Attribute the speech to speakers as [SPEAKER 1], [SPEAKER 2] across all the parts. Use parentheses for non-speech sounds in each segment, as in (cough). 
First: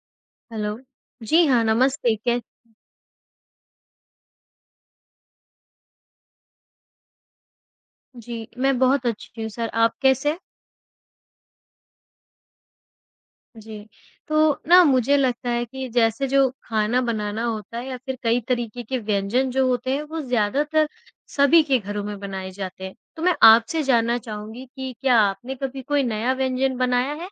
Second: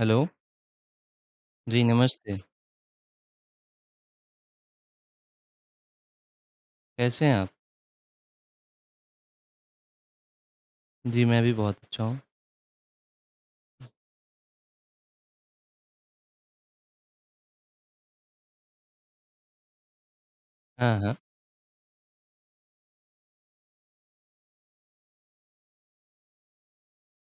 [SPEAKER 1] Hello.
[SPEAKER 2] Hello. जी हाँ,
[SPEAKER 1] जी,
[SPEAKER 2] नमस्ते
[SPEAKER 1] नमस्ते।
[SPEAKER 2] कै
[SPEAKER 1] कैसे हैं आप?
[SPEAKER 2] जी, मैं बहुत अच्छी हूँ सर, आप कैसे हैं?
[SPEAKER 1] जी, मैं भी बहुत अच्छा हूँ।
[SPEAKER 2] जी, तो ना मुझे लगता है कि जैसे जो खाना बनाना होता है या फिर कई तरीके के व्यंजन जो होते हैं, वो ज़्यादातर
[SPEAKER 1] हाँ, हाँ।
[SPEAKER 2] सभी के घरों में बनाए जाते हैं। तो मैं आपसे जानना चाहूँगी कि क्या आपने कभी कोई नया व्यंजन बनाया है?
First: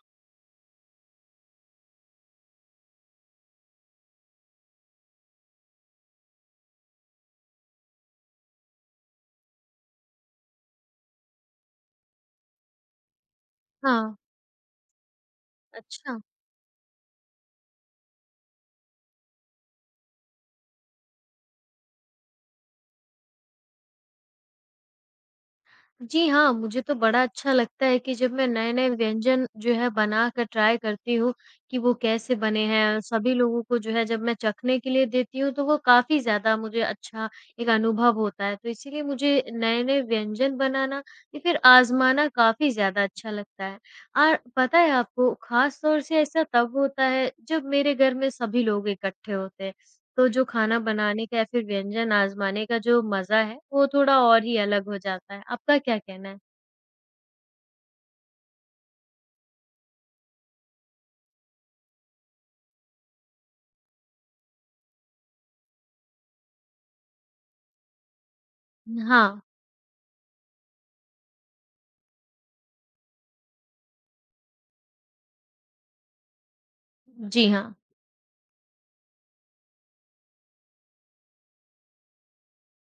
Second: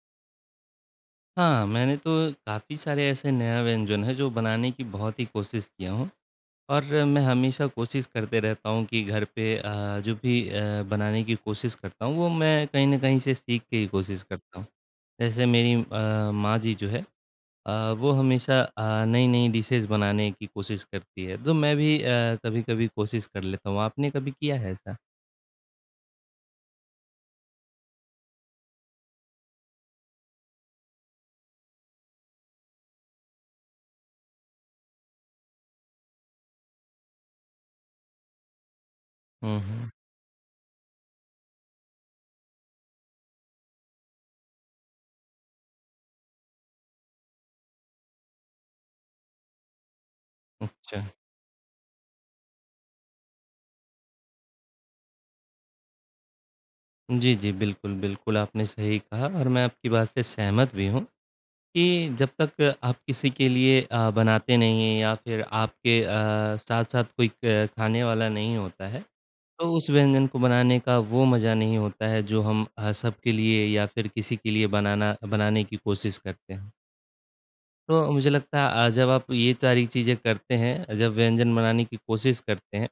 [SPEAKER 1] हाँ, मैंने तो काफ़ी सारे ऐसे नया व्यंजन है जो बनाने की बहुत ही कोशिश किया हूँ और मैं हमेशा कोशिश करते रहता हूँ कि घर पे जो भी बनाने की कोशिश करता हूँ, वो मैं कहीं न कहीं से सीख के ही
[SPEAKER 2] हाँ,
[SPEAKER 1] कोशिश करता हूँ। जैसे मेरी
[SPEAKER 2] अच्छा।
[SPEAKER 1] माँ जी जो है अ, वो हमेशा नई-नई डिशेज़ बनाने की कोशिश करती है, तो मैं भी कभी-कभी कोशिश कर लेता हूँ। आपने कभी किया है ऐसा?
[SPEAKER 2] जी हाँ, मुझे तो बड़ा अच्छा लगता है कि जब मैं नए-नए व्यंजन जो है बनाकर ट्राई करती हूँ कि वो कैसे बने हैं। और सभी लोगों को जो है जब मैं चखने के लिए देती हूँ तो वो काफ़ी ज़्यादा मुझे अच्छा एक अनुभव होता है। तो इसीलिए मुझे
[SPEAKER 1] हुँ, हुँ।
[SPEAKER 2] नए-नए व्यंजन बनाना या फिर आज़माना काफ़ी ज़्यादा अच्छा लगता है। और पता है आपको ख़ास तौर से ऐसा तब होता है जब मेरे घर में सभी लोग इकट्ठे होते हैं। तो जो खाना
[SPEAKER 1] अच्छा।
[SPEAKER 2] बनाने का या फिर व्यंजन आज़माने का जो मज़ा है, वो थोड़ा और ही अलग हो जाता है। आपका क्या कहना है?
[SPEAKER 1] जी, जी। बिल्कुल, बिल्कुल, आपने सही कहा और मैं आपकी बात से सहमत भी हूँ कि जब तक आप किसी के लिए बनाते नहीं हैं या फिर आपके साथ-साथ कोई क खाने वाला नहीं होता है,
[SPEAKER 2] हाँ।
[SPEAKER 1] तो उस व्यंजन को बनाने का वो मज़ा नहीं होता है जो हम सबके लिए या फिर किसी के लिए बनाना बनाने की कोशिश करते हैं।
[SPEAKER 2] जी हाँ।
[SPEAKER 1] तो मुझे लगता है जब आप ये सारी चीज़ें करते हैं, जब व्यंजन बनाने की कोशिश करते हैं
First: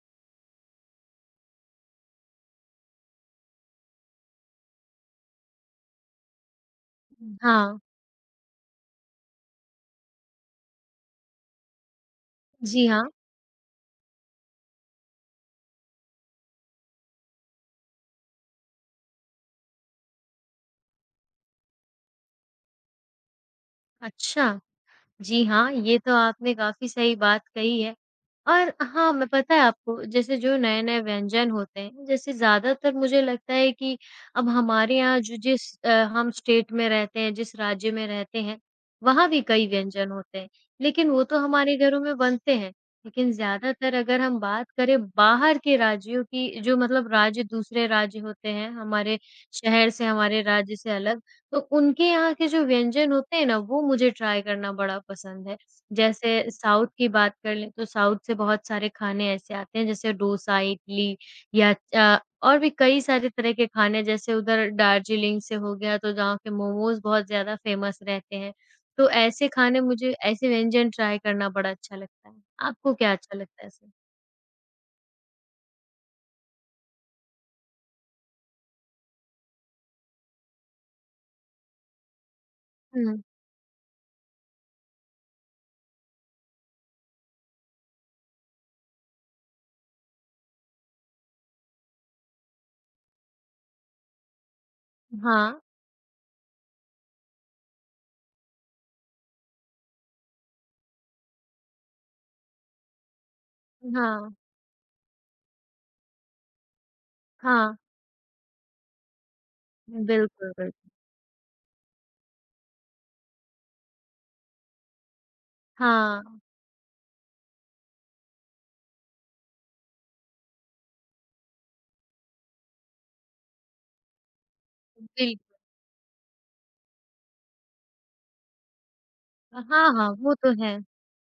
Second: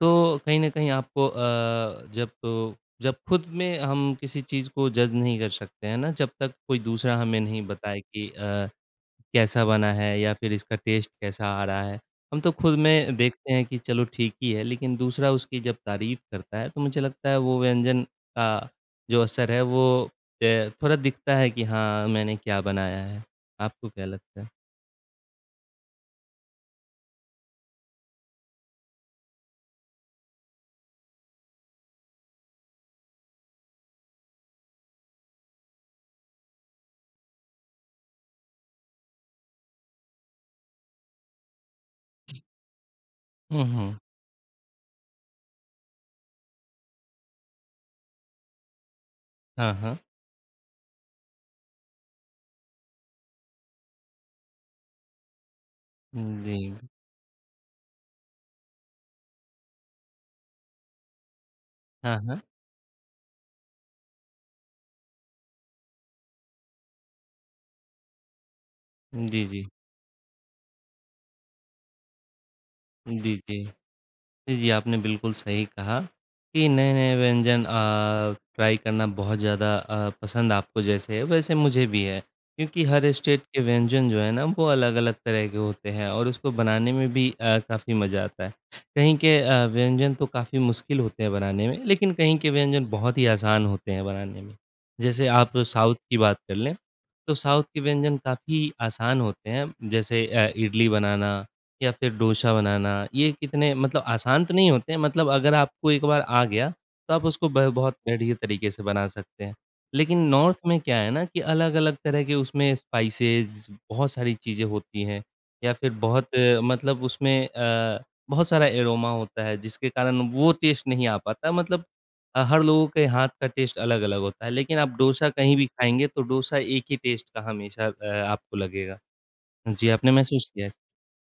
[SPEAKER 1] तो कहीं न कहीं आपको जब खुद में हम किसी चीज़ को जज नहीं कर सकते हैं ना, जब तक कोई दूसरा हमें नहीं
[SPEAKER 2] हाँ।
[SPEAKER 1] बताए कि कैसा बना है या फिर इसका टेस्ट कैसा आ रहा है। हम तो खुद
[SPEAKER 2] जी हाँ।
[SPEAKER 1] में देखते हैं कि चलो ठीक ही है, लेकिन दूसरा उसकी जब तारीफ़ करता है, तो मुझे लगता है वो व्यंजन का जो असर है वो थोड़ा दिखता है कि हाँ, मैंने क्या बनाया है। आपको क्या लगता है?
[SPEAKER 2] अच्छा। जी हाँ, ये तो आपने काफ़ी सही बात कही है। और हाँ, मैं पता है आपको जैसे जो नए-नए व्यंजन होते हैं, जैसे ज़्यादातर मुझे लगता है कि अब हमारे यहाँ हम स्टेट में रहते हैं, जिस राज्य में रहते हैं, वहाँ भी कई व्यंजन होते हैं। लेकिन वो तो हमारे घरों में बनते हैं, लेकिन
[SPEAKER 1] हुँ,
[SPEAKER 2] ज़्यादातर
[SPEAKER 1] हुँ।
[SPEAKER 2] अगर हम बात करें बाहर के राज्यों की, जो मतलब राज्य दूसरे राज्य होते हैं, हमारे
[SPEAKER 1] हाँ,
[SPEAKER 2] शहर
[SPEAKER 1] हाँ।
[SPEAKER 2] से, हमारे राज्य से अलग, तो उनके यहाँ के जो व्यंजन होते हैं ना, वो मुझे ट्राई करना बड़ा पसंद है। जैसे
[SPEAKER 1] जी।
[SPEAKER 2] साउथ की बात कर लें तो साउथ से बहुत सारे खाने ऐसे आते हैं जैसे डोसा, इडली या
[SPEAKER 1] हाँ, हाँ।
[SPEAKER 2] और भी कई सारे तरह के खाने जैसे उधर दार्जिलिंग से हो गया तो जहाँ के मोमोज़ बहुत ज़्यादा फ़ेमस रहते हैं। तो
[SPEAKER 1] जी,
[SPEAKER 2] ऐसे
[SPEAKER 1] जी।
[SPEAKER 2] खाने मुझे ऐसे व्यंजन ट्राई करना बड़ा अच्छा लगता है। आपको क्या
[SPEAKER 1] जी,
[SPEAKER 2] अच्छा लगता
[SPEAKER 1] जी।
[SPEAKER 2] है ऐसे?
[SPEAKER 1] जी, जी, आपने बिल्कुल सही कहा कि नए-नए व्यंजन ट्राई करना बहुत ज़्यादा पसंद आपको जैसे है, वैसे मुझे भी है। क्योंकि हर
[SPEAKER 2] हुँ।
[SPEAKER 1] स्टेट के व्यंजन जो है ना, वो अलग-अलग तरह के होते हैं और उसको बनाने में भी काफ़ी मज़ा आता है। कहीं के व्यंजन तो काफ़ी मुश्किल होते हैं बनाने में, लेकिन कहीं के व्यंजन बहुत ही आसान होते हैं बनाने में। जैसे
[SPEAKER 2] हाँ,
[SPEAKER 1] आप साउथ की बात कर लें, तो साउथ के व्यंजन काफ़ी आसान होते हैं, जैसे इडली बनाना या फिर डोसा बनाना ये कितने मतलब
[SPEAKER 2] हाँ,
[SPEAKER 1] आसान तो नहीं होते हैं मतलब अगर आपको एक बार आ गया तो आप उसको ब
[SPEAKER 2] हाँ।
[SPEAKER 1] बहुत बढ़िया तरीके से बना सकते हैं। लेकिन
[SPEAKER 2] बिल्कुल,
[SPEAKER 1] नॉर्थ में
[SPEAKER 2] बिल्कुल।
[SPEAKER 1] क्या है ना कि अलग-अलग तरह के उसमें स्पाइसेस बहुत सारी चीज़ें होती हैं या फिर
[SPEAKER 2] हाँ,
[SPEAKER 1] बहुत मतलब उसमें बहुत सारा एरोमा होता है जिसके कारण वो टेस्ट नहीं आ पाता मतलब हर लोगों के हाथ का टेस्ट अलग-अलग होता है लेकिन आप डोसा कहीं
[SPEAKER 2] बिल्कुल।
[SPEAKER 1] भी खाएँगे तो डोसा एक ही टेस्ट का हमेशा आपको लगेगा। जी,
[SPEAKER 2] हाँ, हाँ,
[SPEAKER 1] आपने
[SPEAKER 2] वो
[SPEAKER 1] महसूस
[SPEAKER 2] तो
[SPEAKER 1] किया है?
[SPEAKER 2] है।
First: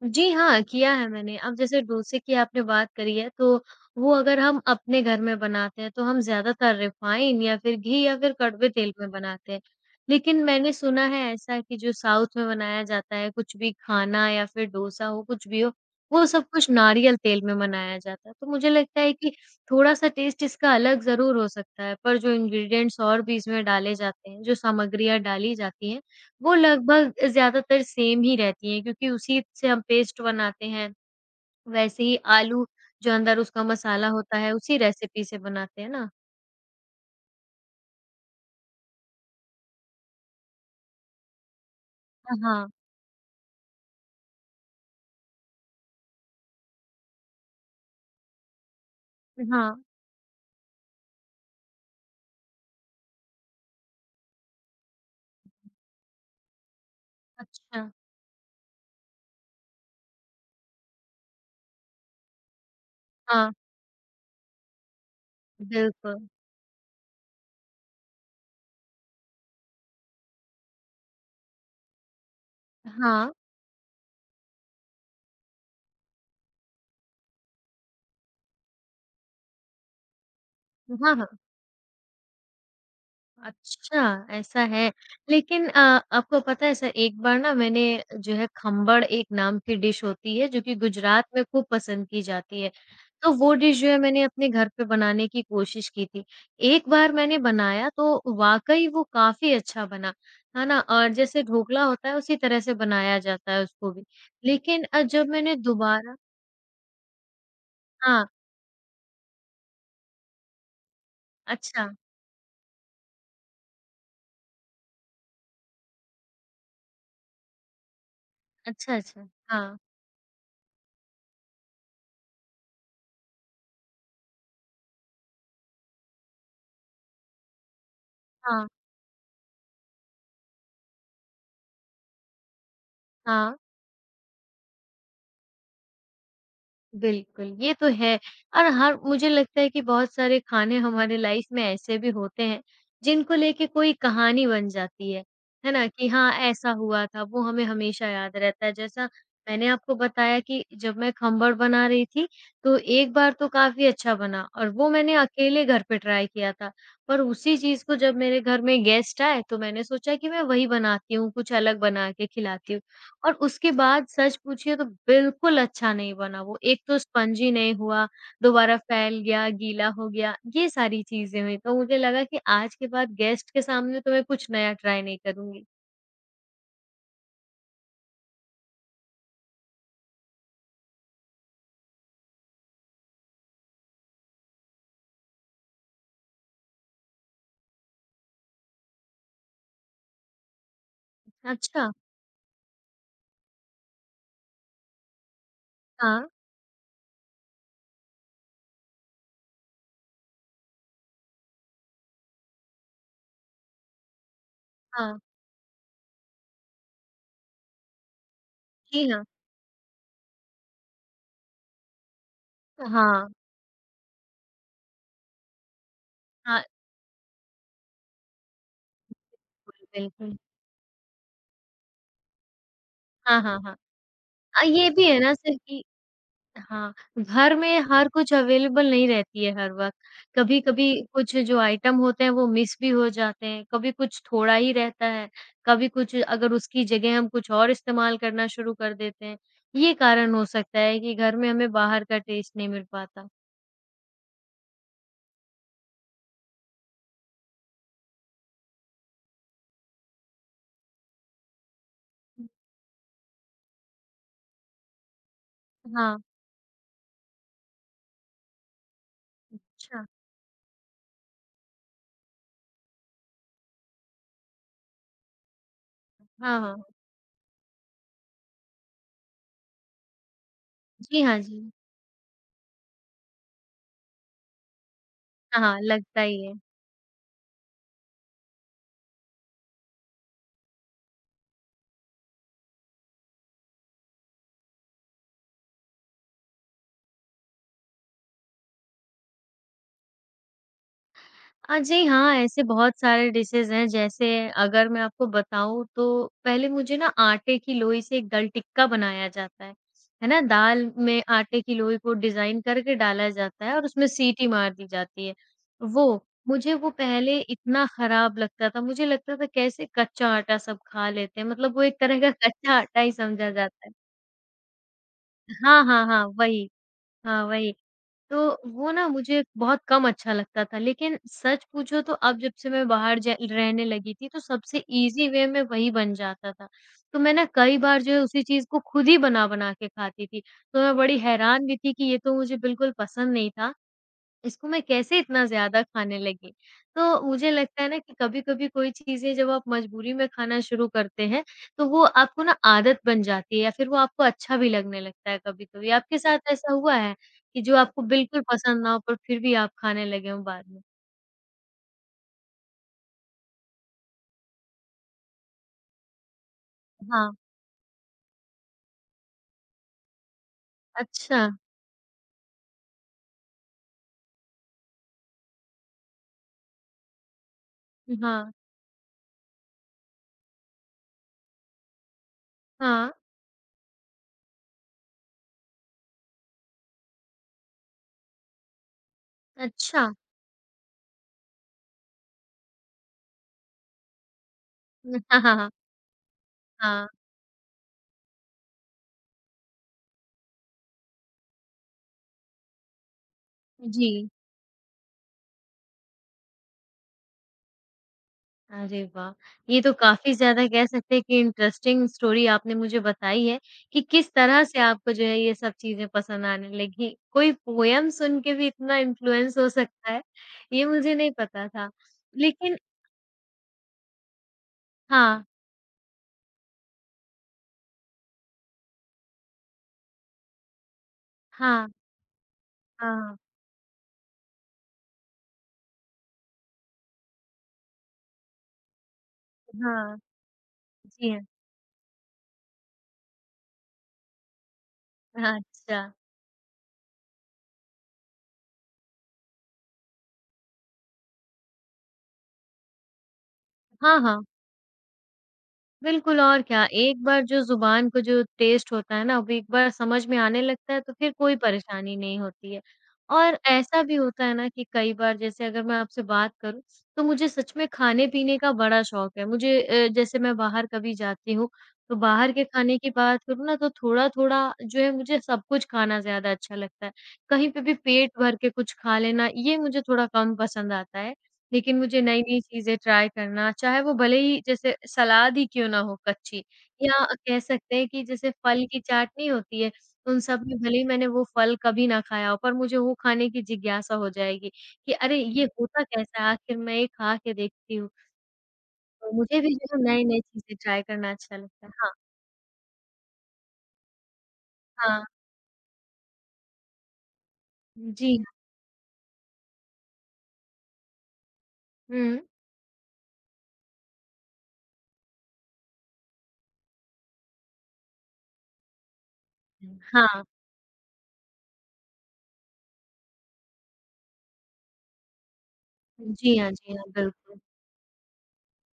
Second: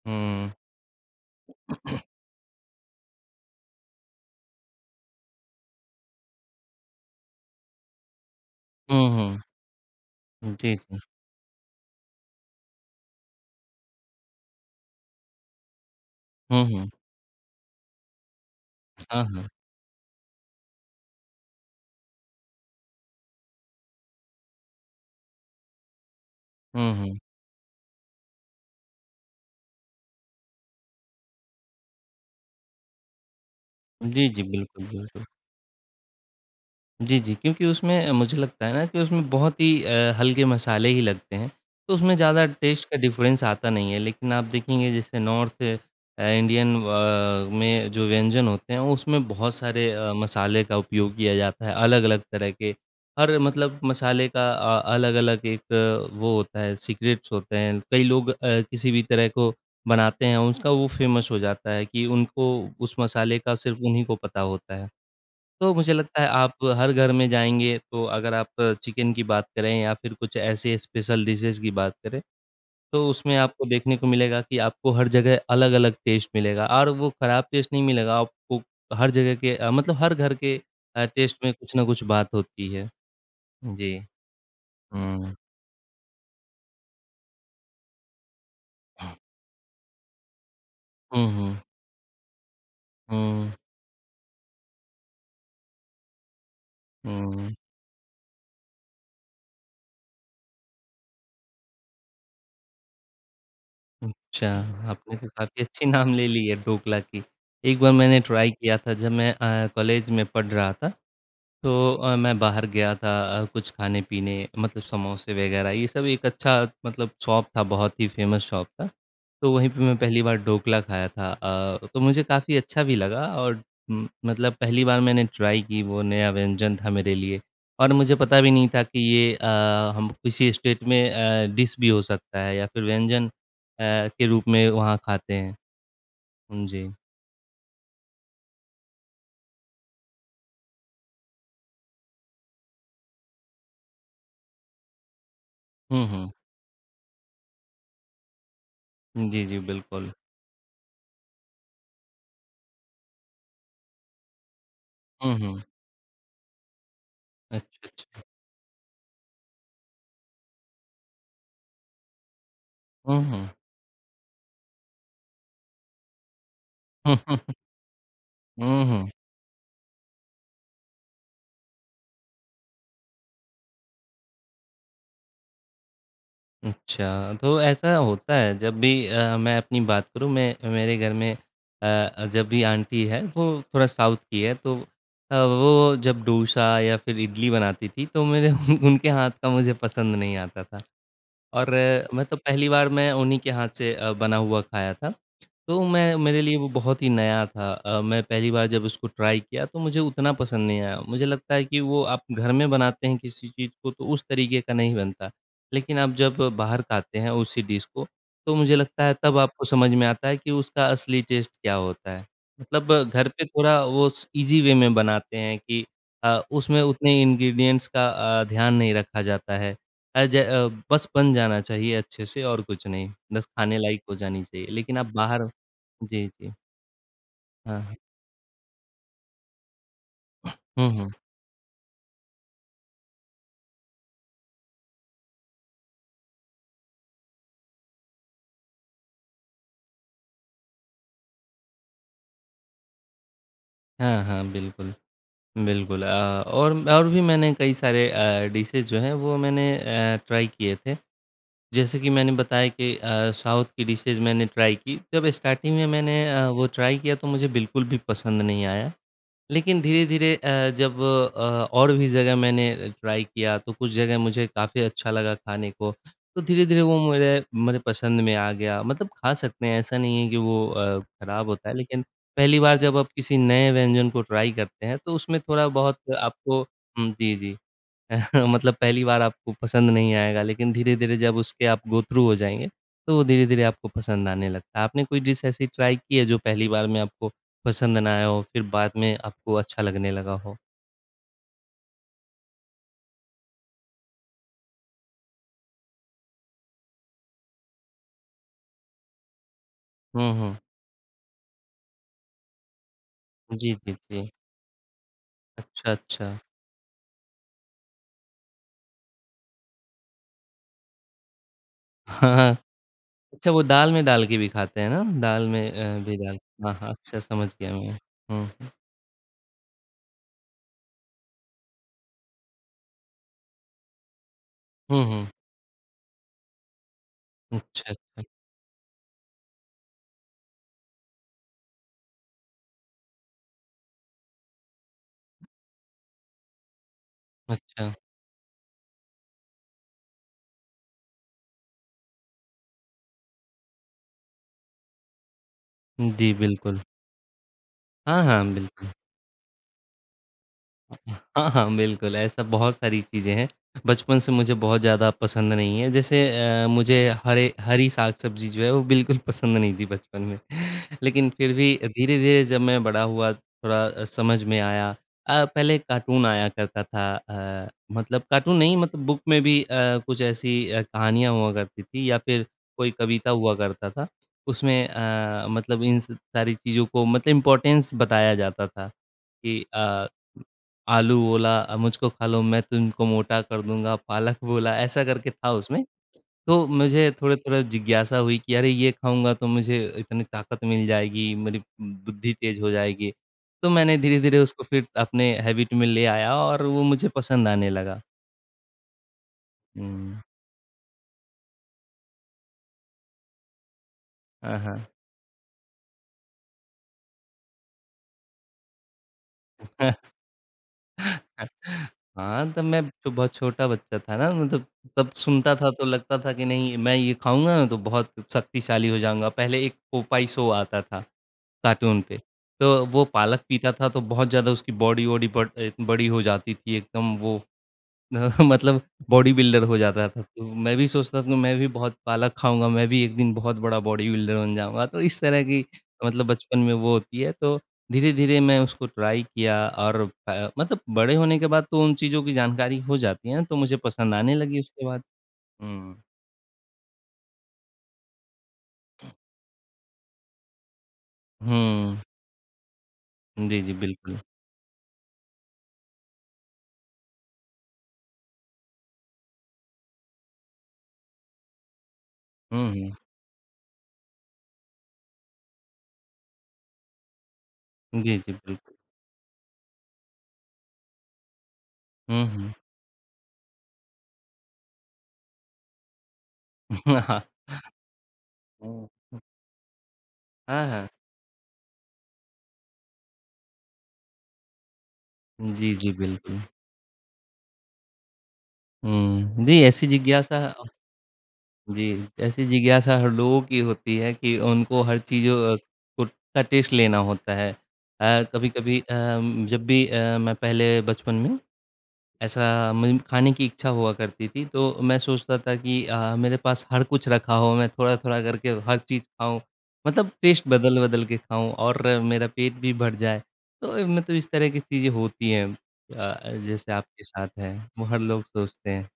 [SPEAKER 2] जी
[SPEAKER 1] हुँ।
[SPEAKER 2] हाँ, किया है मैंने। अब जैसे डोसे की आपने बात करी है, तो वो अगर हम अपने घर में बनाते हैं, तो हम ज़्यादातर रिफाइन या फिर घी या फिर कड़वे तेल
[SPEAKER 1] हुँ,
[SPEAKER 2] में
[SPEAKER 1] हुँ।
[SPEAKER 2] बनाते हैं। लेकिन मैंने
[SPEAKER 1] जी, जी।
[SPEAKER 2] सुना है ऐसा कि जो साउथ में बनाया जाता है, कुछ भी खाना या फिर डोसा हो, कुछ भी हो, वो सब
[SPEAKER 1] हुँ,
[SPEAKER 2] कुछ
[SPEAKER 1] हुँ।
[SPEAKER 2] नारियल तेल में बनाया जाता है। तो मुझे लगता है
[SPEAKER 1] हाँ,
[SPEAKER 2] कि
[SPEAKER 1] हाँ।
[SPEAKER 2] थोड़ा-सा टेस्ट इसका अलग ज़रूर हो सकता है, पर जो इंग्रीडिएंट्स और भी इसमें डाले जाते हैं, जो सामग्रियाँ डाली जाती हैं, वो
[SPEAKER 1] हुँ,
[SPEAKER 2] लगभग
[SPEAKER 1] हुँ।
[SPEAKER 2] ज़्यादातर सेम ही रहती हैं क्योंकि उसी से हम पेस्ट बनाते हैं। वैसे ही आलू जो अंदर उसका मसाला
[SPEAKER 1] जी,
[SPEAKER 2] होता
[SPEAKER 1] जी।
[SPEAKER 2] है उसी
[SPEAKER 1] बिल्कुल,
[SPEAKER 2] रेसिपी
[SPEAKER 1] बिल्कुल।
[SPEAKER 2] से बनाते हैं ना।
[SPEAKER 1] जी, जी। क्योंकि उसमें मुझे लगता है ना कि उसमें बहुत ही हल्के मसाले ही लगते हैं, तो उसमें ज़्यादा
[SPEAKER 2] हाँ,
[SPEAKER 1] टेस्ट का डिफ़रेंस आता नहीं है। लेकिन आप देखेंगे जैसे नॉर्थ इंडियन में जो व्यंजन होते हैं, उसमें बहुत
[SPEAKER 2] हाँ,
[SPEAKER 1] सारे मसाले का उपयोग किया जाता है, अलग-अलग तरह के। हर मतलब मसाले का अलग-अलग एक वो होता है, सीक्रेट्स होते हैं।
[SPEAKER 2] अच्छा।
[SPEAKER 1] कई लोग किसी भी तरह को बनाते हैं, उसका वो फ़ेमस हो जाता है कि उनको उस मसाले
[SPEAKER 2] हाँ,
[SPEAKER 1] का सिर्फ़ उन्हीं को पता होता है। तो मुझे
[SPEAKER 2] बिल्कुल।
[SPEAKER 1] लगता है आप हर घर में जाएँगे तो अगर आप चिकन की बात करें या फिर कुछ ऐसे स्पेशल डिशेज़ की बात करें, तो
[SPEAKER 2] हाँ,
[SPEAKER 1] उसमें आपको देखने को मिलेगा कि आपको हर जगह अलग-अलग टेस्ट मिलेगा और वो खराब टेस्ट नहीं मिलेगा, आपको हर जगह के मतलब हर घर के
[SPEAKER 2] हाँ, हाँ।
[SPEAKER 1] टेस्ट में कुछ ना कुछ बात होती है। जी।
[SPEAKER 2] अच्छा, ऐसा है।
[SPEAKER 1] हुँ।
[SPEAKER 2] लेकिन अ, आपको पता है सर एक बार ना मैंने जो है खम्बड़ एक नाम की डिश होती है जो कि गुजरात
[SPEAKER 1] हुँ,
[SPEAKER 2] में
[SPEAKER 1] हुँ।
[SPEAKER 2] खूब पसंद की जाती है। तो
[SPEAKER 1] हुँ,
[SPEAKER 2] वो डिश जो है मैंने अपने घर पे बनाने की कोशिश की थी। एक बार मैंने
[SPEAKER 1] हुँ।
[SPEAKER 2] बनाया तो वाक़ई वो काफ़ी अच्छा बना, है ना? और जैसे ढोकला होता है उसी तरह से बनाया जाता है उसको भी।
[SPEAKER 1] अच्छा, आपने तो
[SPEAKER 2] जब मैंने
[SPEAKER 1] काफ़ी अच्छी नाम
[SPEAKER 2] दोबारा
[SPEAKER 1] ले ली है ढोकला की। एक बार मैंने
[SPEAKER 2] हाँ,
[SPEAKER 1] ट्राई किया था जब मैं कॉलेज में पढ़ रहा था तो
[SPEAKER 2] अच्छा।
[SPEAKER 1] मैं बाहर गया था कुछ खाने-पीने मतलब समोसे वग़ैरह ये सब एक अच्छा मतलब शॉप था, बहुत ही फ़ेमस शॉप था।
[SPEAKER 2] अच्छा, अच्छा।
[SPEAKER 1] तो वहीं
[SPEAKER 2] हाँ,
[SPEAKER 1] पे मैं पहली बार ढोकला खाया था तो मुझे काफ़ी अच्छा भी लगा और मतलब पहली बार मैंने ट्राई की, वो नया व्यंजन था मेरे लिए और मुझे पता भी नहीं
[SPEAKER 2] हाँ,
[SPEAKER 1] था कि ये हम किसी स्टेट में डिश भी हो सकता है या फिर व्यंजन
[SPEAKER 2] हाँ।
[SPEAKER 1] के रूप में वहाँ खाते हैं। हुँ, जी।
[SPEAKER 2] बिल्कुल, ये तो है और हर मुझे लगता है कि बहुत सारे खाने हमारे लाइफ़ में ऐसे भी होते हैं, जिनको लेके कोई कहानी बन जाती है ना?
[SPEAKER 1] हुँ,
[SPEAKER 2] कि
[SPEAKER 1] हुँ।
[SPEAKER 2] हाँ, ऐसा हुआ था, वो हमें हमेशा याद रहता है। जैसा
[SPEAKER 1] जी, जी,
[SPEAKER 2] मैंने आपको
[SPEAKER 1] बिल्कुल।
[SPEAKER 2] बताया कि जब मैं खम्बड़ बना रही थी, तो एक बार तो काफ़ी अच्छा बना और वो मैंने
[SPEAKER 1] हुँ, हुँ।
[SPEAKER 2] अकेले घर पे ट्राई किया था। पर उसी चीज़
[SPEAKER 1] अच्छा,
[SPEAKER 2] को जब
[SPEAKER 1] अच्छा।
[SPEAKER 2] मेरे घर में गेस्ट आए, तो मैंने सोचा कि मैं वही बनाती हूँ, कुछ अलग बना के खिलाती हूँ।
[SPEAKER 1] हुँ,
[SPEAKER 2] और
[SPEAKER 1] हुँ।
[SPEAKER 2] उसके बाद सच पूछिए तो बिल्कुल अच्छा नहीं बना वो, एक तो स्पंजी
[SPEAKER 1] (laughs)
[SPEAKER 2] नहीं हुआ, दोबारा
[SPEAKER 1] हुँ, हुँ।
[SPEAKER 2] फैल गया, गीला हो गया, ये सारी चीज़ें हुई। तो मुझे लगा कि आज के बाद गेस्ट के सामने तो मैं कुछ नया ट्राई नहीं करूँगी।
[SPEAKER 1] अच्छा, तो ऐसा होता है जब भी मैं अपनी बात करूँ मैं मेरे घर में जब भी आंटी है वो थोड़ा साउथ की है तो वो जब डोसा या फिर इडली बनाती थी तो मेरे (laughs) उनके हाथ का मुझे पसंद नहीं आता था। और
[SPEAKER 2] अच्छा,
[SPEAKER 1] मतलब पहली बार मैं उन्हीं के हाथ से बना हुआ खाया था। तो मैं
[SPEAKER 2] हाँ,
[SPEAKER 1] मेरे लिए वो बहुत ही नया था। मैं पहली बार जब उसको ट्राई किया तो मुझे उतना पसंद नहीं आया। मुझे लगता है कि वो आप घर में बनाते हैं किसी चीज़ को तो उस तरीके का नहीं
[SPEAKER 2] हाँ।
[SPEAKER 1] बनता। लेकिन आप जब बाहर खाते हैं उसी डिश को, तो मुझे लगता
[SPEAKER 2] जी
[SPEAKER 1] है
[SPEAKER 2] हाँ।
[SPEAKER 1] तब आपको समझ में आता है कि उसका असली टेस्ट क्या होता है। मतलब घर
[SPEAKER 2] हाँ,
[SPEAKER 1] पे थोड़ा वो स ईज़ी वे में बनाते हैं कि
[SPEAKER 2] हाँ,
[SPEAKER 1] उसमें उतने इंग्रीडिएंट्स का ध्यान नहीं रखा जाता है।
[SPEAKER 2] बिल्कुल, बिल्कुल।
[SPEAKER 1] बस बन जाना चाहिए अच्छे से और कुछ नहीं,
[SPEAKER 2] हाँ,
[SPEAKER 1] बस
[SPEAKER 2] हाँ, हाँ।
[SPEAKER 1] खाने लायक हो जानी चाहिए,
[SPEAKER 2] ये
[SPEAKER 1] लेकिन
[SPEAKER 2] भी
[SPEAKER 1] आप
[SPEAKER 2] है ना
[SPEAKER 1] बाहर
[SPEAKER 2] सर कि
[SPEAKER 1] जी, जी।
[SPEAKER 2] हाँ, घर
[SPEAKER 1] हाँ,
[SPEAKER 2] में
[SPEAKER 1] हाँ।
[SPEAKER 2] हर कुछ अवेलेबल नहीं रहती है हर वक़्त। कभी-कभी
[SPEAKER 1] हुँ, हुँ।
[SPEAKER 2] कुछ जो आइटम होते हैं वो मिस भी हो जाते हैं, कभी कुछ थोड़ा ही रहता है, कभी कुछ अगर उसकी जगह हम कुछ और इस्तेमाल करना शुरू कर देते हैं। ये कारण हो सकता है कि घर में हमें बाहर का टेस्ट नहीं मिल पाता।
[SPEAKER 1] हाँ, हाँ, बिल्कुल, बिल्कुल, और भी मैंने कई सारे डिशेज़ जो हैं वो मैंने ट्राई किए थे। जैसे कि मैंने बताया कि साउथ की डिशेज़ मैंने ट्राई की, जब स्टार्टिंग में मैंने
[SPEAKER 2] हाँ,
[SPEAKER 1] वो ट्राई किया तो मुझे बिल्कुल भी पसंद नहीं आया। लेकिन
[SPEAKER 2] अच्छा।
[SPEAKER 1] धीरे-धीरे और भी जगह मैंने ट्राई किया, तो कुछ जगह मुझे काफ़ी अच्छा लगा खाने को। तो
[SPEAKER 2] हाँ,
[SPEAKER 1] धीरे-धीरे
[SPEAKER 2] हाँ।
[SPEAKER 1] वो मेरे मेरे पसंद में आ गया। मतलब खा सकते हैं, ऐसा नहीं है कि वो
[SPEAKER 2] जी हाँ,
[SPEAKER 1] खराब होता
[SPEAKER 2] जी।
[SPEAKER 1] है, लेकिन पहली बार जब आप किसी नए व्यंजन को ट्राई करते हैं, तो उसमें
[SPEAKER 2] हाँ, हाँ,
[SPEAKER 1] थोड़ा-बहुत
[SPEAKER 2] लगता ही है।
[SPEAKER 1] आपको हुँ, जी, जी। (laughs) मतलब पहली बार आपको पसंद नहीं आएगा, लेकिन धीरे-धीरे जब उसके आप गो थ्रू हो जाएँगे, तो वो धीरे-धीरे आपको पसंद आने लगता है। आपने कोई डिश ऐसी ट्राई की है जो पहली बार में आपको पसंद ना आया हो, फिर बाद में आपको अच्छा लगने लगा हो?
[SPEAKER 2] जी हाँ, ऐसे बहुत सारे डिशेज़ हैं, जैसे अगर मैं आपको बताऊँ तो पहले मुझे ना आटे की लोई से एक दाल टिक्का बनाया जाता है
[SPEAKER 1] हुँ,
[SPEAKER 2] ना?
[SPEAKER 1] हुँ।
[SPEAKER 2] दाल में आटे की लोई को डिज़ाइन करके डाला जाता
[SPEAKER 1] जी,
[SPEAKER 2] है और
[SPEAKER 1] जी,
[SPEAKER 2] उसमें
[SPEAKER 1] जी।
[SPEAKER 2] सीटी मार दी जाती है।
[SPEAKER 1] अच्छा, अच्छा।
[SPEAKER 2] मुझे वो पहले इतना खराब लगता था, मुझे लगता था कैसे कच्चा आटा सब खा लेते हैं, मतलब वो एक तरह
[SPEAKER 1] हाँ,
[SPEAKER 2] का
[SPEAKER 1] हाँ।
[SPEAKER 2] कच्चा आटा ही
[SPEAKER 1] अच्छा
[SPEAKER 2] समझा
[SPEAKER 1] वो
[SPEAKER 2] जाता है।
[SPEAKER 1] दाल में डाल के भी खाते हैं ना? दाल में
[SPEAKER 2] हाँ, हाँ,
[SPEAKER 1] भी
[SPEAKER 2] हाँ,
[SPEAKER 1] डाल
[SPEAKER 2] वही।
[SPEAKER 1] हाँ, हाँ। अच्छा
[SPEAKER 2] हाँ,
[SPEAKER 1] समझ गया
[SPEAKER 2] वही।
[SPEAKER 1] मैं। हुँ,
[SPEAKER 2] तो
[SPEAKER 1] हुँ।
[SPEAKER 2] वो ना मुझे बहुत कम अच्छा लगता था, लेकिन सच पूछो तो अब जब से मैं बाहर ज रहने लगी थी, तो सबसे
[SPEAKER 1] हुँ, हुँ।
[SPEAKER 2] ईज़ी वे में वही बन जाता था। तो मैं ना कई
[SPEAKER 1] अच्छा,
[SPEAKER 2] बार जो है
[SPEAKER 1] अच्छा।
[SPEAKER 2] उसी चीज़ को खुद ही बना-बना के खाती थी। तो मैं बड़ी हैरान भी थी कि ये तो मुझे बिल्कुल पसंद नहीं था इसको मैं कैसे इतना ज़्यादा खाने लगी? तो मुझे लगता है
[SPEAKER 1] अच्छा।
[SPEAKER 2] ना कि कभी-कभी कोई चीज़ें जब आप मजबूरी में खाना शुरू करते हैं, तो वो आपको ना आदत बन जाती है या फिर वो आपको अच्छा भी लगने लगता है कभी-कभी। आपके
[SPEAKER 1] जी,
[SPEAKER 2] साथ ऐसा
[SPEAKER 1] बिल्कुल।
[SPEAKER 2] हुआ है कि जो आपको
[SPEAKER 1] हाँ,
[SPEAKER 2] बिल्कुल
[SPEAKER 1] हाँ।
[SPEAKER 2] पसंद
[SPEAKER 1] बिल्कुल।
[SPEAKER 2] ना हो पर फिर भी आप खाने लगे हों बाद में?
[SPEAKER 1] हाँ, हाँ, बिल्कुल, ऐसा बहुत सारी चीज़ें हैं, बचपन से मुझे बहुत ज़्यादा पसंद नहीं है, जैसे मुझे
[SPEAKER 2] हाँ,
[SPEAKER 1] हरे हरी साग-सब्ज़ी जो है वो बिल्कुल (laughs) पसंद नहीं थी बचपन में। (laughs) लेकिन
[SPEAKER 2] अच्छा।
[SPEAKER 1] फिर भी धीरे-धीरे जब मैं बड़ा हुआ थोड़ा समझ में आया पहले कार्टून आया करता था मतलब
[SPEAKER 2] हाँ,
[SPEAKER 1] कार्टून नहीं मतलब बुक में भी कुछ ऐसी कहानियाँ हुआ करती थी या फिर कोई
[SPEAKER 2] हाँ,
[SPEAKER 1] कविता हुआ करता था, उसमें मतलब इन स सारी चीज़ों को मतलब इम्पोर्टेंस बताया जाता था कि
[SPEAKER 2] अच्छा।
[SPEAKER 1] आलू बोला मुझको खा लो मैं तुमको मोटा कर दूँगा, पालक बोला ऐसा
[SPEAKER 2] (laughs)
[SPEAKER 1] करके
[SPEAKER 2] हाँ,
[SPEAKER 1] था
[SPEAKER 2] हाँ, हाँ।
[SPEAKER 1] उसमें। तो मुझे
[SPEAKER 2] हाँ,
[SPEAKER 1] थोड़ा-थोड़ा जिज्ञासा हुई कि अरे ये खाऊँगा तो मुझे इतनी ताकत मिल जाएगी, मेरी बुद्धि तेज़ हो जाएगी। तो मैंने
[SPEAKER 2] जी।
[SPEAKER 1] धीरे-धीरे उसको फिर अपने हैबिट में ले आया और वो मुझे पसंद आने लगा।
[SPEAKER 2] अरे वाह! ये तो
[SPEAKER 1] हुँ।
[SPEAKER 2] काफ़ी ज़्यादा कह सकते हैं कि इंटरेस्टिंग स्टोरी आपने मुझे बताई है कि किस
[SPEAKER 1] हाँ,
[SPEAKER 2] तरह से
[SPEAKER 1] हाँ।
[SPEAKER 2] आपको जो है ये सब चीज़ें पसंद आने लगी। कोई पोएम सुन के भी इतना इन्फ्लुएंस हो सकता है, ये मुझे नहीं पता था।
[SPEAKER 1] हाँ, तब
[SPEAKER 2] लेकिन
[SPEAKER 1] मैं तो बहुत छोटा बच्चा था ना मतलब तब
[SPEAKER 2] हाँ,
[SPEAKER 1] सुनता था तो लगता था कि नहीं मैं ये खाऊँगा तो बहुत शक्तिशाली हो जाऊँगा। पहले एक पोपाई शो आता था
[SPEAKER 2] हाँ,
[SPEAKER 1] कार्टून पे, तो वो
[SPEAKER 2] हाँ,
[SPEAKER 1] पालक पीता था तो बहुत ज़्यादा उसकी बॉडी-वॉडी बड़ी हो जाती थी एकदम वो (laughs) मतलब बॉडी बिल्डर हो जाता
[SPEAKER 2] हाँ,
[SPEAKER 1] था, तो मैं भी सोचता था
[SPEAKER 2] जी
[SPEAKER 1] कि
[SPEAKER 2] हाँ।
[SPEAKER 1] मैं भी बहुत पालक खाऊँगा, मैं भी एक दिन बहुत बड़ा बॉडी बिल्डर बन जाऊँगा। तो इस तरह
[SPEAKER 2] हाँ,
[SPEAKER 1] की
[SPEAKER 2] अच्छा।
[SPEAKER 1] मतलब बचपन में वो होती है, तो धीरे-धीरे मैं उसको ट्राई किया और मतलब बड़े होने के बाद तो उन चीज़ों की जानकारी हो जाती है ना, तो मुझे पसंद
[SPEAKER 2] हाँ,
[SPEAKER 1] आने
[SPEAKER 2] हाँ।
[SPEAKER 1] लगी उसके बाद। हुँ।
[SPEAKER 2] बिल्कुल और क्या, एक बार जो ज़ुबान को जो टेस्ट होता है ना, वो एक बार समझ में आने लगता है तो फिर कोई
[SPEAKER 1] हुँ।
[SPEAKER 2] परेशानी नहीं होती है। और
[SPEAKER 1] जी, जी,
[SPEAKER 2] ऐसा भी
[SPEAKER 1] बिल्कुल।
[SPEAKER 2] होता है ना कि कई बार जैसे अगर मैं आपसे बात करूँ, तो मुझे सच में खाने-पीने का बड़ा शौक है। मुझे जैसे मैं बाहर कभी जाती हूँ, तो बाहर के
[SPEAKER 1] हुँ, हुँ।
[SPEAKER 2] खाने की बात करूँ ना तो थोड़ा-थोड़ा जो है मुझे सब कुछ खाना ज़्यादा अच्छा लगता है। कहीं पे भी
[SPEAKER 1] जी, जी,
[SPEAKER 2] पेट भर के
[SPEAKER 1] बिल्कुल।
[SPEAKER 2] कुछ खा लेना, ये मुझे थोड़ा कम पसंद आता है। लेकिन मुझे
[SPEAKER 1] हुँ, हुँ।
[SPEAKER 2] नई-नई चीज़ें ट्राई करना, चाहे वो भले ही जैसे सलाद ही क्यों ना हो कच्ची
[SPEAKER 1] (laughs) हाँ।
[SPEAKER 2] या कह सकते हैं कि जैसे फल
[SPEAKER 1] हुँ।
[SPEAKER 2] की चाट नहीं होती है, उन सब
[SPEAKER 1] हाँ,
[SPEAKER 2] में
[SPEAKER 1] हाँ।
[SPEAKER 2] भले ही मैंने वो फल कभी ना खाया हो, पर मुझे वो खाने की जिज्ञासा हो जाएगी कि अरे! ये
[SPEAKER 1] जी, जी,
[SPEAKER 2] होता
[SPEAKER 1] बिल्कुल।
[SPEAKER 2] कैसा है? आखिर मैं ये खा के देखती हूँ। तो
[SPEAKER 1] हुँ,
[SPEAKER 2] मुझे भी जो है नई-नई चीज़ें ट्राई करना अच्छा लगता
[SPEAKER 1] जी,
[SPEAKER 2] है। हाँ,
[SPEAKER 1] ऐसी जिज्ञासा हर लोगों की होती है कि उनको हर
[SPEAKER 2] हाँ।
[SPEAKER 1] चीज़ों को का टेस्ट लेना होता है।
[SPEAKER 2] जी हाँ।
[SPEAKER 1] कभी-कभी जब भी मैं पहले बचपन में
[SPEAKER 2] हुँ।
[SPEAKER 1] ऐसा मुझे खाने की इच्छा हुआ करती थी, तो मैं सोचता था कि मेरे पास हर कुछ रखा हो, मैं थोड़ा-थोड़ा करके हर चीज़ खाऊँ। मतलब
[SPEAKER 2] हाँ।
[SPEAKER 1] टेस्ट बदल-बदल के खाऊँ और मेरा पेट भी भर जाए। तो मतलब इस तरह की चीज़ें होती हैं
[SPEAKER 2] जी
[SPEAKER 1] जैसे
[SPEAKER 2] हाँ, जी
[SPEAKER 1] आपके
[SPEAKER 2] हाँ,
[SPEAKER 1] साथ है,
[SPEAKER 2] बिल्कुल।
[SPEAKER 1] वो हर लोग सोचते हैं।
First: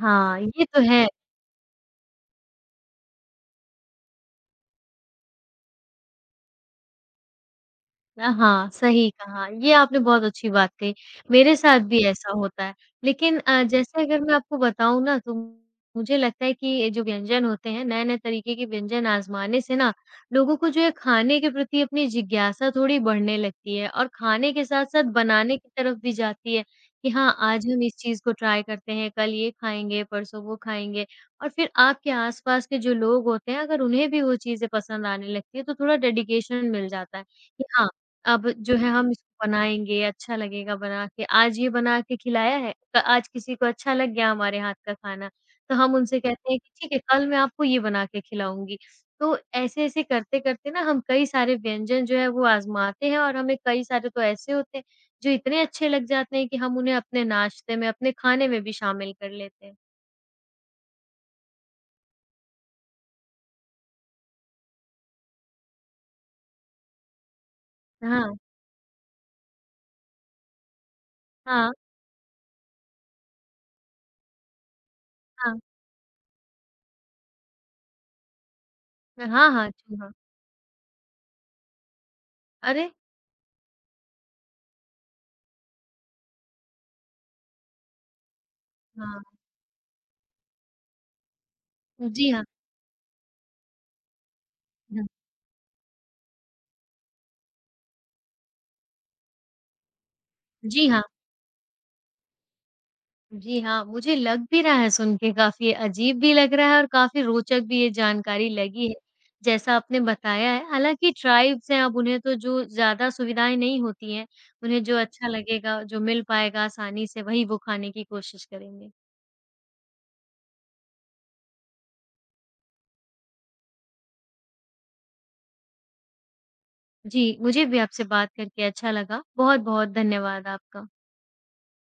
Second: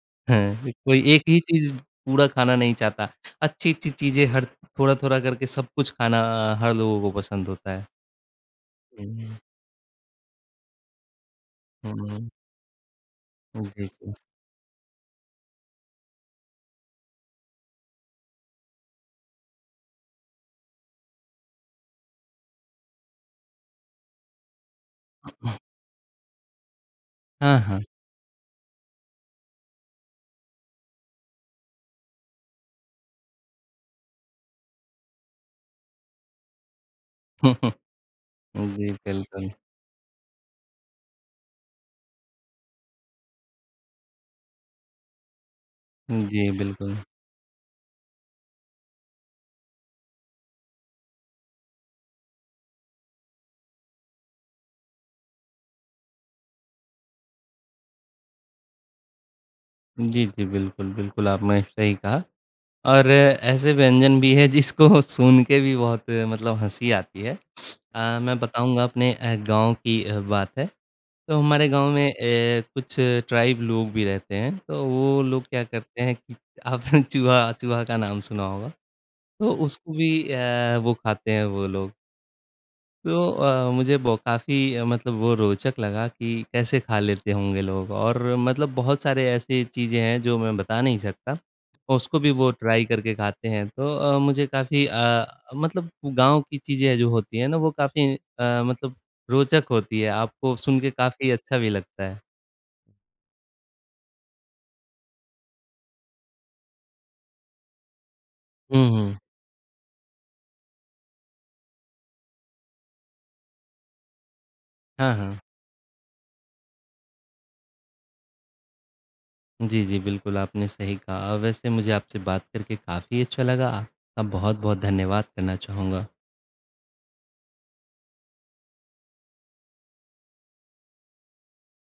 [SPEAKER 2] हाँ, ये
[SPEAKER 1] हाँ,
[SPEAKER 2] तो
[SPEAKER 1] कोई
[SPEAKER 2] है।
[SPEAKER 1] एक ही चीज़ पूरा खाना नहीं चाहता। अच्छी-अच्छी चीज़ें हर थोड़ा-थोड़ा करके सब कुछ खाना हर लोगों को पसंद होता है।
[SPEAKER 2] हाँ, सही
[SPEAKER 1] हुँ,
[SPEAKER 2] कहा। ये आपने बहुत अच्छी बात कही। मेरे साथ भी ऐसा होता है। लेकिन
[SPEAKER 1] हुँ, जी,
[SPEAKER 2] जैसे
[SPEAKER 1] जी।
[SPEAKER 2] अगर मैं आपको बताऊँ ना तो मुझे लगता है कि ये जो व्यंजन होते हैं, नए-नए तरीके के व्यंजन आज़माने से ना लोगों को जो है खाने के प्रति अपनी जिज्ञासा थोड़ी बढ़ने लगती है और खाने के साथ-साथ बनाने की तरफ भी जाती है कि हाँ,
[SPEAKER 1] हाँ,
[SPEAKER 2] आज
[SPEAKER 1] हाँ।
[SPEAKER 2] हम इस चीज़ को ट्राई करते हैं, कल ये खाएँगे, परसों वो खाएँगे। और फिर आपके आस-पास के जो लोग होते हैं अगर उन्हें भी वो चीज़ें पसंद आने लगती है तो थोड़ा डेडिकेशन मिल जाता है कि
[SPEAKER 1] (laughs)
[SPEAKER 2] हाँ, अब जो है
[SPEAKER 1] जी,
[SPEAKER 2] हम इसको
[SPEAKER 1] बिल्कुल।
[SPEAKER 2] बनाएँगे, अच्छा लगेगा बना के। आज ये बना के खिलाया है, क आज किसी को अच्छा लग गया हमारे हाथ का खाना, तो हम उनसे
[SPEAKER 1] जी,
[SPEAKER 2] कहते हैं कि ठीक
[SPEAKER 1] बिल्कुल।
[SPEAKER 2] है, कल मैं आपको ये बना के खिलाऊँगी। तो ऐसे-ऐसे करते-करते ना हम कई सारे व्यंजन जो है वो आज़माते हैं और हमें कई सारे तो ऐसे होते हैं, जो इतने अच्छे लग जाते हैं कि हम उन्हें अपने नाश्ते में, अपने खाने में भी शामिल कर लेते हैं।
[SPEAKER 1] जी, जी, बिल्कुल, बिल्कुल आपने सही कहा और ऐसे व्यंजन भी हैं जिसको (laughs) सुन के भी बहुत मतलब हँसी आती है।
[SPEAKER 2] हाँ,
[SPEAKER 1] मैं बताऊँगा अपने गाँव की बात है। तो हमारे
[SPEAKER 2] हाँ,
[SPEAKER 1] गाँव में कुछ ट्राइब लोग भी रहते हैं, तो वो लोग
[SPEAKER 2] हाँ।
[SPEAKER 1] क्या करते हैं कि आपने (laughs) चूहा चूहा का नाम सुना होगा,
[SPEAKER 2] हाँ,
[SPEAKER 1] तो
[SPEAKER 2] हाँ,
[SPEAKER 1] उसको
[SPEAKER 2] चूहा।
[SPEAKER 1] भी वो खाते हैं वो लोग।
[SPEAKER 2] अरे!
[SPEAKER 1] तो मुझे बो काफ़ी मतलब वो रोचक लगा कि कैसे खा लेते होंगे लोग और मतलब बहुत
[SPEAKER 2] हाँ।
[SPEAKER 1] सारे ऐसी चीज़ें हैं जो मैं बता नहीं सकता, उसको
[SPEAKER 2] जी
[SPEAKER 1] भी
[SPEAKER 2] हाँ।
[SPEAKER 1] वो ट्राई करके खाते हैं। तो मुझे काफ़ी
[SPEAKER 2] हुँ।
[SPEAKER 1] मतलब गाँव की चीज़ें जो होती हैं ना, वो काफ़ी मतलब रोचक होती है, आपको सुन
[SPEAKER 2] जी
[SPEAKER 1] के
[SPEAKER 2] हाँ।
[SPEAKER 1] काफ़ी अच्छा भी लगता है।
[SPEAKER 2] जी हाँ, मुझे लग भी रहा है सुन के काफ़ी अजीब भी लग रहा है और काफ़ी रोचक भी ये जानकारी
[SPEAKER 1] हुँ,
[SPEAKER 2] लगी है,
[SPEAKER 1] हुँ।
[SPEAKER 2] जैसा आपने बताया है। हालाँकि ट्राइब्स हैं, अब उन्हें तो जो ज़्यादा सुविधाएँ नहीं होती हैं, उन्हें जो
[SPEAKER 1] हाँ,
[SPEAKER 2] अच्छा
[SPEAKER 1] हाँ।
[SPEAKER 2] लगेगा, जो मिल पाएगा आसानी से वही वो खाने की कोशिश करेंगे।
[SPEAKER 1] जी, जी, बिल्कुल आपने सही कहा। वैसे मुझे आपसे बात करके काफ़ी अच्छा लगा। आपका बहुत-बहुत धन्यवाद करना चाहूँगा।
[SPEAKER 2] जी, मुझे भी आपसे बात करके अच्छा लगा। बहुत-बहुत धन्यवाद आपका।